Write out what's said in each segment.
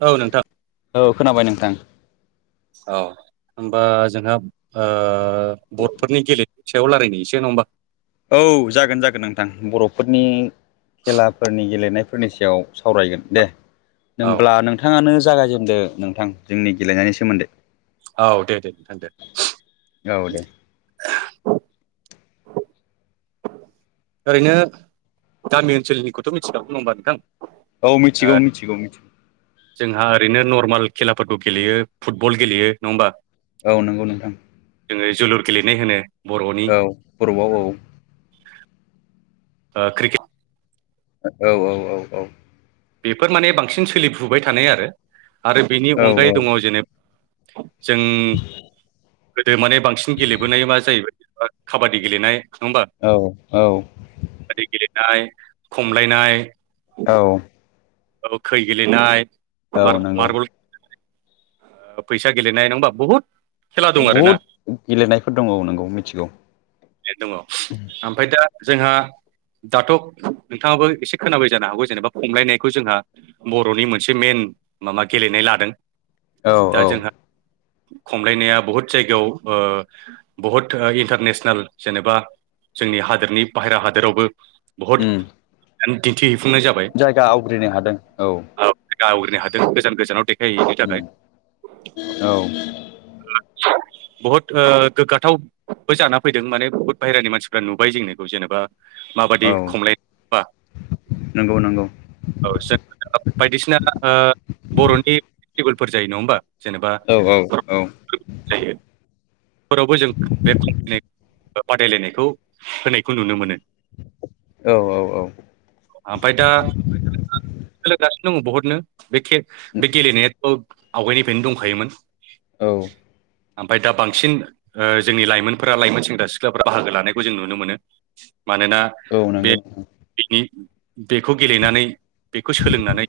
औ नोंथां औ खोनाबाय नोंथां। अह। ओमबा जोंहा ओ बदफोरनि गेलेद सायाव लायरायनि इसे नङा ओमबा। औ जागोन जागोन नोंथां बर'फोरनि। खेलाफोरनि गेलेनायफोरनि सायाव सावरायगोन दे। औ नोमब्ला नोंथाङानो जागायजेनदो नोंथां जोंनि गेलेनायनि सोमोन्दै। औ दे दे नोंथां दे। औ दे ओरैनो गामि ओनसोलनिखौथ' मिथिगांगौ नङा होनबा नोंथां। औ ओ मिथिगौ मिथिगौ मिथिगौ। जोंहा ओरैनो नर्मेल खेलाफोरखौ गेलेयो फुटबल गेलेयो नङा होमबा। औ नंगौ नोंथां जोङो जोलुर गेलेनाय होनो। बर'नि औ बरबआव औ। ओ‌ क्रिकेट। औ औ औ औ। बेफोर माने बांसिन सोलिफुबाय थानाय आरो आरो बेनि औ अनगायै दङ जेनेब। जों। गोदो माने बांसिन गेलेबोनाय एबा जाहैबाय ओ खाबादि गेलेनाय। होमबा औ औ। नाय खमलायनाय। औ। औ खै गेलेनाय औ नंगौ मार्ब-मार्बल। [unintelligible] ओ फैसा गेलेनाय नङा ओमबा बुहुद। खेला दं आरोना बहुद गेलेनायफोर दङ औ नंगौ मिथिगौ दङ ओमफ्राय दा। जोंहा। दाथ' नोंथाङाबो इसे खोनाबाय जानो हागौ जेनेबा खमलायनायखो जोंहा बर'नि मोनसे मेन। माबा गेलेनाय लादों। औ दा औ। जोंहा खमलायनाया बहुत जायगायाव ओ बहुत ओ इन्टारनेसनेल जेनेबा। जोंनि हादोरनि बाहेरा हादोरावबो बहुद उम एमटिटिब। जायगा आवग्रिनो हादों औ। आवग्रिनो हादों गोजान गोजानाव देखायहैैनो उम थाखाय। औ। [inaudible] बहुत गोग्गाथावब जाना फैदों माने बुहुत बायहेरानि मानसिफ्रा नुबाय जोंनिखौ जेनेबा। माबादि औ खमलायद-बा। नंगौ नंगौ औ जों बायदिसिना ओ बर'नि फेस्टिभेलफोर जायो नङा होमबा। जेनेबा औ औ औ [unintelligible] जायो। फोरावबो जों बे फनाय बादायलायनायखौ होनायखौ नुनो मोनो। औ औ आमफाय दा दंङ बहुतनो बे बे गेलेनायाथ' आवगायनिफ्रायनो दंखायोमोन। औ ओमफफ्राय दा बांसिन जोंनि लाइमोनफोरा लाइमोन सेंग्रा सिख्लाफ्रा बाहागो लानायखौ जों नुनो मोनो। मानोना औ नंगौ नोंथां बे-बेनि बेखौ गेलेनानै बेखौ सोलोंनानै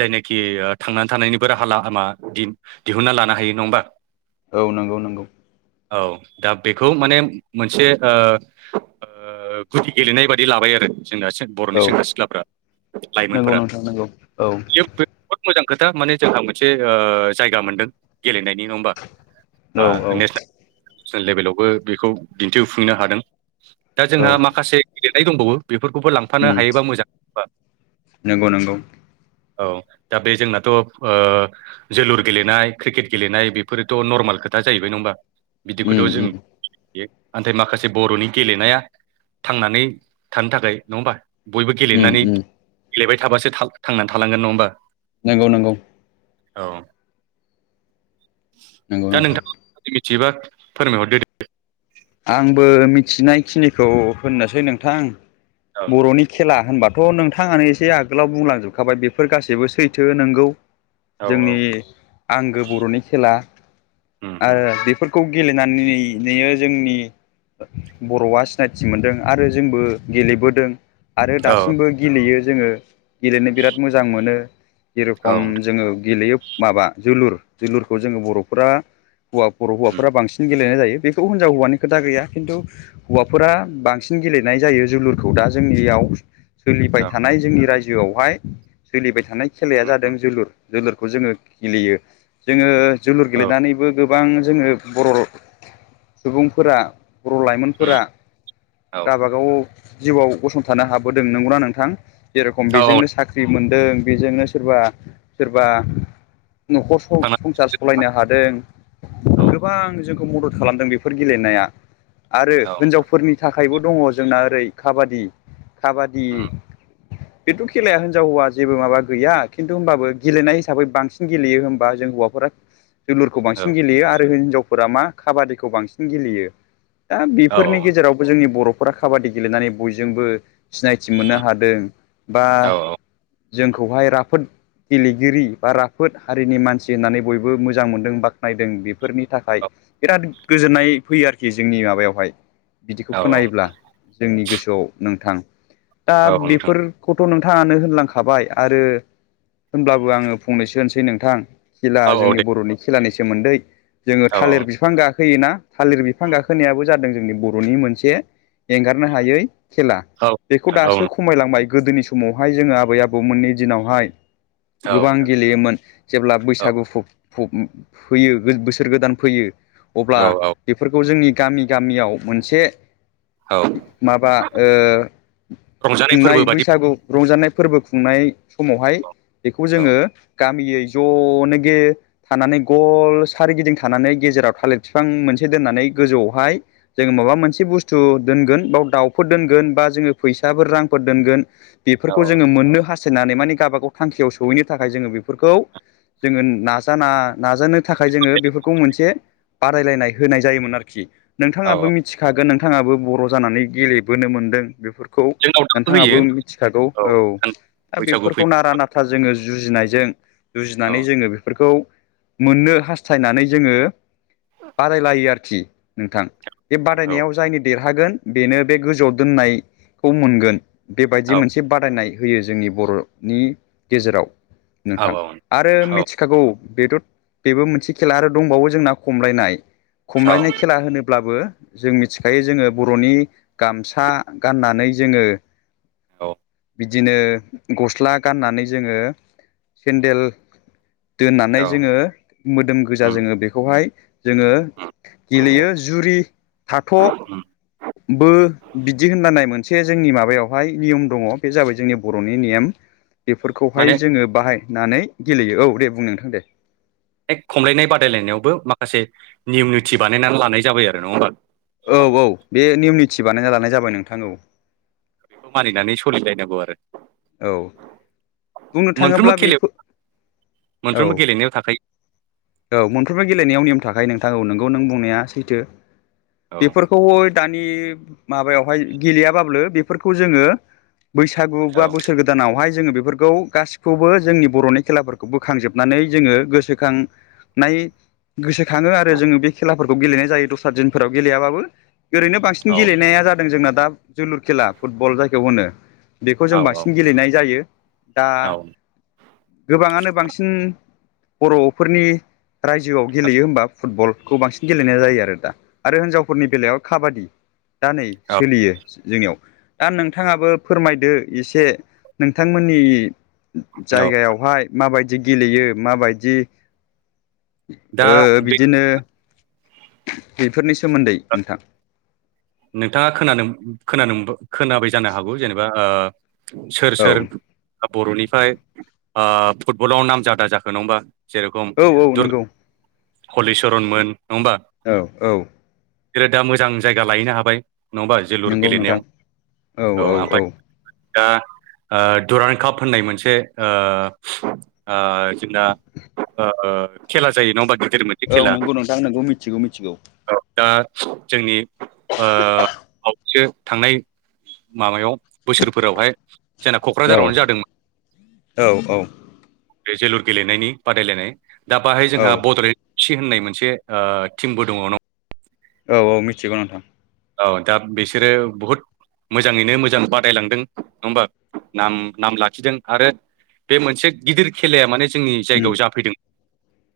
जायनाखि थांनानै थानायनिबो राहा लामा दिहुनना लानो हायो नङा होमबा औ नंगौ नंगौ औ दा बेखौ माने मोनसे गुदि गेलेनाय बाददि लाबाय आरो। जोंना बर'नि औ सेंग्रा सिख्लाफ्रा नंगौ लाइमोनफोरा नोंथां नंगौ औ बे बहुद मोजां खोथा माने जोंहा मोनसे जायगा मोनदों गेलेनायनि नङा होमबा औ नेसेनेल लेभेलावबो बेखौ दिन्थिफुंनो हादों। दा औ जोंहा माखासे गेलेनाय दंबावो बेफोरखौबो लांफानो उम हायोबा मोजां। नंगौ नंगौ औ दा बे जोंनाथ' जोलुर गेलेनाय क्रिकेट गेलेनाय बेफोरोथ' नर्मेल खोथा। दा जाहैबाय नङा होमबा उम बिदिखौथ' जों उम नाथाय माखासे बर'नि गेलेनाया थांनानै थानो थाखाय नङा होमबा बयबो उम गेलेनानै उम गेलेबाय थाबासो थांनानै थालांगोन नङा होमबा नंगौ नंगौ औ नंगौ नोंथां मिथिबा फोरमायहरदो दे सिनायखिनिखौ होननोसै नोंथां औ बर'नि खेला होनबा थ' नोंथाङानो एसे आगोलाव बुंलांजोबखाबाय बेफोर गासैबो सैथो नोंगौ औ जोंनि आंगो बर'नि खेला उम उम आरो बेफोर खौ गेलेनानै जोंनि बर'आ सिनायथि मोनदों आरो जोंबो गेलेबोदों आरो औ दासिमबो गेलेयो जोङो गेलेनो बिराद मोजां मोनो औ जेरेखम उम जोङो गेलेयो माबा जोलुर जोलुरखौ जोङो बर'फोरा हौवा बर' हौवाफोरा बांसिन गेलेनाय जायो। थ' हिनजाव हौवानि खोथा गैया खिन्थु हौवाफोरा बांसिन गेलेनाय जायो जोलुरखौ दा जोंनियाव सोलिबाय औ थानाय जोंनि रायजोआवहाय सोलिबाय थानाय खेलाया उम उम जादों जोलुर जोलुरखौ जोङो गेलेयो जोङो जोलुर औ गेलेनानैबो गोबां जोङो बर' सुबुंफोरा बर' उम लाइमोनफोरा औ गावाबागाव जिउआव गसंथानो हाबोदों नंगौना नोंथां जेरेखम औ औ बेजोंनो साख्रि मोन दों बेजोंनो सोरबा सोरबा न'खर थांना संसार सालायनो हादों औ गोबां जोंखौ मदद खालामदों बे फोर गेलेनाया आरो औ नोंथां हिनजावफोरनि थाखाय बो दङ जोंना ओरै काबादि काबादि उम बेथ' खेलाया हिनजाव हौवा जेबो माबा गैया खिन्थु होमबाबो गेलेनाय हिसाबै बांसिन गेलेयो होमबा जों हौवाफोरा जोलुरखौ औ बांसिन गेलेयो आरो हिनजावफोरा मा काबादिखौ बांसिन गेलेयो दा औ बेफोरनि उम गेजेरावबो जोंनि बर' नखरा काबादि गेलेनानै बयजोंबो सिनायथि मोननो हादों बा औ जोंखौहाय राफोद गेलेगिरि बा राफोद हारिनि मानसि होननानै बयबो मोजां मोनदों बाखानायदों बेफोरनि थाखाय बिराद गोजोननाय फैयो आरोखि जोंनि माबायावहाय बिदिखौ औ औ खोनायोब्ला जोंनि गोसोआव नोंथां दा औ नोंथां बेफोरखौ थ' नोंथाङानो होनलांखाबाय आरो होनब्लाबो आङो फंनैसो होनसै नोंथां खेला औ औ जोंनि दे बर'नि खेलानि सोमोन्दै जोङो औ थालिर बिफां गाखोयोना थालिर बिफां गाखोनायाबो जादों जोंनि बर'नि मोनसे एंगारनो हायै खेला औ बेखौ नोंथां औ दासो खमायलांबाय गोदोनि समावहाय जोङो आबै आबौमोननि दिनावहाय नोंथां गोबां गेलेयोमोन जेब्ला बैसागु फ फ फैयो बोसोर गोदान फैयो अब्ला औ औ फोरखौ जोंनि गामि गामियाव मोनसे औ माबा ओ रंजानाय फोरबो खुंनाय बादि बैसागु रंजानाय फोरबो खुंनाय समावहाय बेखौ औ जोङो गामियै ज'नो गे थानानै गल सारिगिदिं थानानै गेजेराव थालिर बिफां मोन से दोननानै गोजौआवहाय जोङो माबा मोनसे बुस्थु दोनगोन बाव दावखौ दोनगोन बा जोङो फै साफोर रांफोर दोनगोन औ बेफोरखौ जोङो मोननो हा स्थायनानै माने गावबाागाव थांखियाव सहैनो थाखाय जोङो बेफोरखौ जोङो नाजाना नाजानो थाखाय जोङो बेफोरखौ मोनसे बादायलायनाय होनाय जायोमोन आरोखि नोंथाङाबो औ मिथिखागोन नोंथाङाबो बर' जानानै गेलेबोनो मोनदों बेफोर खौ जोंनाव दाबो होयो नोंथाङाबो मिथिखागौ औ दा बैसागु फै बेफोरखौ नारा नाथा जोङो जुजिनायजों औ जुजिनानै जोङो बेफोरखौ मोननो हास्थायनानै जोङो बादायलायो आरोखि नोंथां बे नोंथां औ बादायनायाव जायनो देर हागोन बेनो बे गोजौआव दोननाय खौ मोनगोन बेबायदि औ मोनसे बादायनाय होयो जोंनि बर'नि गेजेराव औ नोंथां औ आरो मिथिखागौ बेथ' बेबो मोनसे खेला आरो दंबावो जोंना खमलायनाय औ खमलायनाय खेला होनो ब्लाबो जों मिथिखायो जोङो बर'नि गामसा गाननानै जोङो औ बिदिनो गस्ला गाननानै जोङो सेन्देल दोननानै औ जोङो मोदोम गोजा उम जोङो बेखौहाय जोङो गेलेयो जुरि थाथ' उम बो बिदि होनना नाय मोन से जोंनि माबायावहाय नियम दङ बे जाबाय जोंनि बर'नि नियम बेफोरखौहाय माने जोङो बाहाय नानै गेलेयो औ दे बुं नोंथां दे खमलायनाय बादायलायनायावबो माखासे नियम निथि बानायनानै लानाय जाबाय आरो नङा होमबा थि बानायना लानाय जाबाय नोंथां औ दा बेखौ मानिनानै सलिलायनांगौ आरो औ बुंनो मोनफ्रोमबो थाङोब्ला खेलायाव बेफो मोनफ्रोमबो गेलेनायाव थाखायो औ मोनफ्रोमबो गेलेनायाव नियम थाखायो नोंथां नोंगौ नों बुंनाया सैथो औ बेफोरखौ दानि माबायावहाय गेलेयाब्लाबो बेफोरखौ जोङो बैसागु बा औ बोसोर गोदानावहाय जोङो बेफोरखौ गासिखौबो जोंनि बर'नि खेलाफोरखौ बोखांजोबनानै जोङो गोसोखां नाय गोसोखाङो आरो जोङो बे खेलाफोरखौ गेलेनाय जायो दस्रा दिनफोराव गेलेयाबाबो ओरैनो बांसिन औ गेलेनाया जादों जोंना दा जोलुर खेला फुटबल जायखौ होनो बेखौ जों बांसिन गेलेनाय जायो दा औ गोबाङानो बांसिन बर'फोरनि रायजोआव गेलेयो होमबा फुटबलखौ बांसिन गेलेनाय जायो आरो दा आरो हिनजावफोरनि बेलायाव काबादि दा नै औ सोलियो जोंनियाव दा नोंथाङाबो फोरमायदो एसे नोंथांमोननि औ जायगायावहाय माबायदि गेलेयो माबायदि दा ओ बे बिदिनो बेफोरनि सोमोन्दै नोंथां नोंथाङा खोनानो खोनानो मोनबो खोनाबाय जानो हागौ जेनेबा ओ सोर औ सोर बर'निफ्राय ओ फुटबलाव नाम जादा जाखो नङा होमबा जेरखम औ औ दुरग‌ नंगौ [unintelligible] हलिचरनमोन नङा ओमबा औ औ जेरो दा मोजां जायगा लाहैनो हाबाय नङाबा जोलुर नंगौ गेलेनायाव नोंथां औ ओमफ्राय दा ओ दुरां काप होननाय मोनसे ओ ओ जोंना ओ खेला जायो नङा बा औ नंगौ नोंथां नोंगौ मिथिगौ मिथिगौ। दा जोंनि ओ बावैसो थांनाय माबायाव बोसोरफोरावहाय जोंना औ क'क्राझारावनो जादोंमोन। औ औ बे जोलुर गेलेनायनि बादायलायनाय दा बाहाय औ जोंहा बड'लेण्ड सि होननाय मोनसे ओ टिमबो दङ न औ औ मिथिगौ नोंथां। औ दा बिसोरो बुहुद मोजाङैनो मोजां बादायलांदों नङा होमबा नाम नाम लाखिदों आरो बे मोनसे गिदिर खेलाया माने जोंनि उम जायगायाव जाफैदों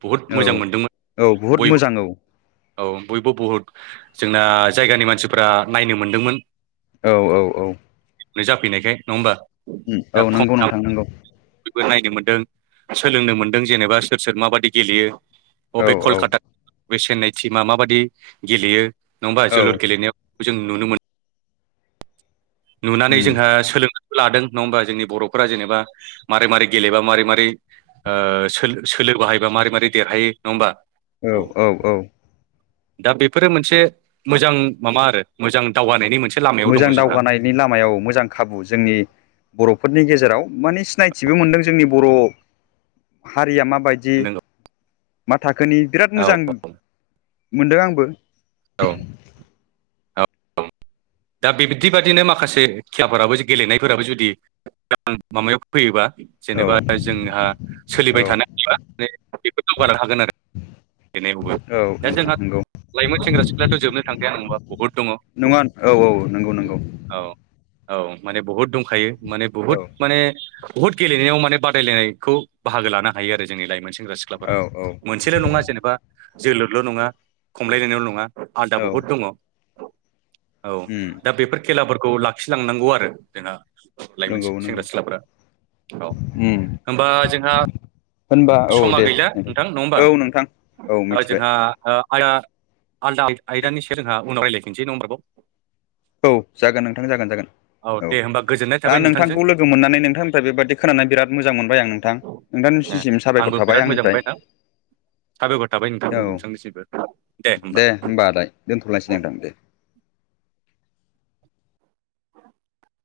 बुहुद औ मोजां मोनदोंमोन औ बहुद बयबो मोजां औ [unintelligible] औ बयबो बुहुद जोंना जायगानि मानसिफ्रा नायनो मोनदोंमोन। औ औ औ जाफैनायखाय नङा होमबा दा औ खम नंगौ दाम नोंथां नंगौ। बयबो नायनो मोन्दों सोलोंनो मोन्दों जेनेबा सोर सोर माबादि गेलेयो। औ बबे औ कलकाता बबे चेन्नाइ टिमा माबादि गेलेयो होमबा औ जोलुर गेलेनायाव जों नुनो मोनो [unintelligible] नुनानै उम जोंहा सोलों लादों नङा होमबा जोंनि बर'फोरा जेनेबा मारै मारै गेलेबा मारै मारै ओ सोलो बाहायोबा मारै मारै देरहायो नङा होमबा औ औ औ दा बेफोरो मोनसे मोजां माबा आरो मोजां दावगानायनि मोन मोजां दावगानायनि ला मायाव मोजां खाबु जोंनि बर'फोरनि गेजेराव माने सिनायथिबो मोनदों जोंनि बर' हारिया माबायदि माबादि नोंगौ मा थाखोनि बिराद औ मोजां मोनदों आंबो औ [inaudible] दा बेबादि बादिनो माखासे खेलाफोराबो गेलेनायफोराबो जुदि माबायाव फैयोबा [unintelligible] औ जेनेबा जोंहा औ सोलिबाय थानायानो हा [unintelligible] मे बेफोर दावगानोानो हागोन आरो बेनायबो औ दा नोंथां जोंहा नंगौ लाइमोन सेंग्रा सिख्लाथ' जोबनो थांखाया नंबा बहुद दङ नङा औ औ नंगौ नंगौ। औ औ माने बहुद दंखायो माने बुहुद औ माने बुहुद गेलेनायाव माने बादायलायनायखौ बाहागो लानो हायो आरो जोंनि लाइमोन सेंग्रा सिख्लाफोरा औ औ मोनसेल' नङा जेनेबा जोलुरल' नङा खमलायलायनायल' नङा आलदा औ बहुद दङ। औ उम दा बेफोर खेलाफोरखौ लाखिलांनांगौ आरो जोंहा लाइमोन नंगौ नंगौ सेंग्रा सिख्लाफोरा औ उम होनबा जोंहा होनबा औ समा दे गैला नोंथां नङा औ नोंथां औ होमबा मिथिबाय जोंहा ओ आदा आलदा आयदानि सायाव जोंहा उनाव रायलायफिनसै नङा ओमबा‌ आरोबाव औ जागोन नोंथां जागोन जागोन औ दे होमबा गोजोननाय दा थाबाय नोंथांजों नोंथांखौ लोगो मोननानै नोंथांनिफ्राय बेबायादि खोनानानै बिराद मोजां मोनबाय आं नोंथां नोंथांनिसिसिम स आंबो बिराद मोजां मोनबाय नोंथां साबायखर थाबाय नोंथां औ नोंसांनिसिमबो दे होमबा आदाय दोनथ'लायसै नोंथां दे [inaudible]